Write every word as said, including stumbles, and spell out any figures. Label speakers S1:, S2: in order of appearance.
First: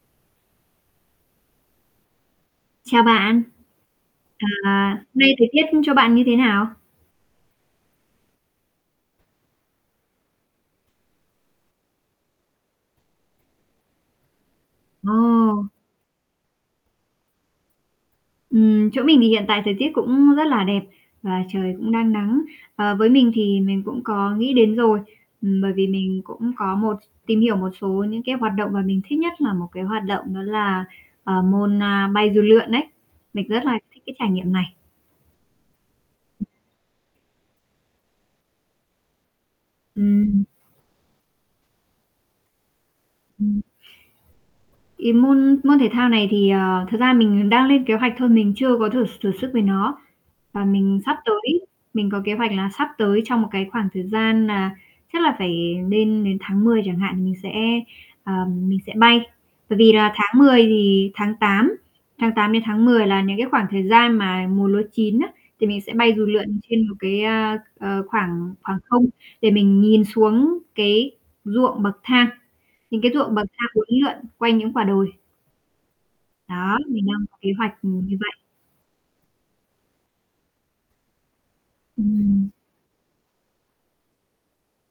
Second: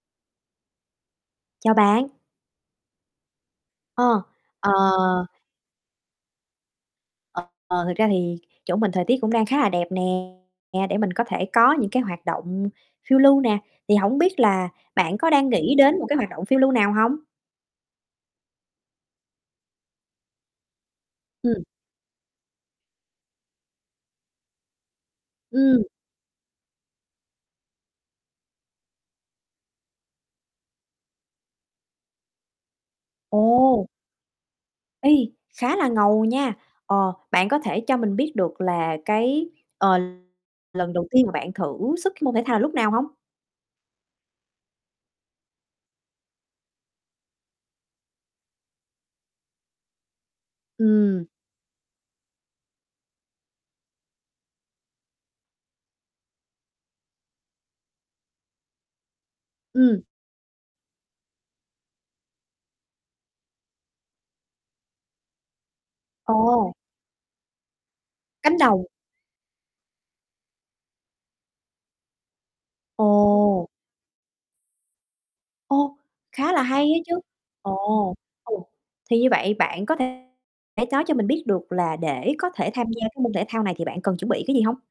S1: Chào bạn.
S2: Chào bạn.
S1: Ờ, ờ.
S2: À, nay thời tiết, ư, chỗ bạn như thế nào?
S1: Ờ, thật ra thì chỗ mình thời tiết cũng đang khá là đẹp nè, để mình có thể có những cái hoạt động phiêu lưu nè. Thì hổng biết là bạn có đang
S2: Ồ!
S1: nghĩ đến một cái hoạt động phiêu lưu nào hông?
S2: Ừm, chỗ mình thì hiện tại thời tiết cũng rất là đẹp và
S1: Ừm.
S2: trời cũng đang nắng. Ờ, với mình thì mình cũng có nghĩ đến rồi, ừm, bởi
S1: Ừm.
S2: vì mình cũng có một tìm hiểu một số những cái hoạt động mà mình thích nhất là một cái hoạt động đó là, ờ, môn, a, bay dù lượn ấy. Mình rất là
S1: Ồ!
S2: thích cái trải nghiệm này.
S1: Ê, khá là ngầu
S2: Ừm.
S1: nha! Ờ, bạn có thể cho mình biết được là, cái, ờ,
S2: Ừm.
S1: lần đầu tiên mà bạn thử sức cái môn thể thao là lúc nào hông?
S2: Ừm. Cái môn môn thể thao này thì, ờ, thực ra mình đang lên kế hoạch thôi, mình chưa có thử s thử sức với nó. Và mình sắp
S1: Ừm.
S2: tới mình có kế hoạch là sắp tới trong một cái khoảng thời gian nà chắc là phải nên đến tháng mười chẳng hạn mình sẽ, à, mình sẽ bay. Bởi vì
S1: Ừm.
S2: là tháng mười thì tháng tám, tháng tám đến tháng mười là những cái khoảng thời gian mà mùa lúa chín á, thì mình sẽ bay dù lượn
S1: Ồ!
S2: trên một cái, a, ờ, khoảng
S1: Cánh
S2: khoảng
S1: đồng.
S2: không để mình nhìn xuống cái ruộng bậc thang. Những cái ruộng bậc thang
S1: Ồ!
S2: uốn lượn quanh những quả đồi.
S1: Ô, khá là
S2: Đó,
S1: hay á
S2: mình
S1: chứ!
S2: đang có kế hoạch, ừm,
S1: Ồ!
S2: như vậy.
S1: Ừm, thì như vậy bạn có thể nói cho mình biết được là để có
S2: Ừm.
S1: thể tham gia cái môn thể thao này thì bạn cần chuẩn bị cái gì hông?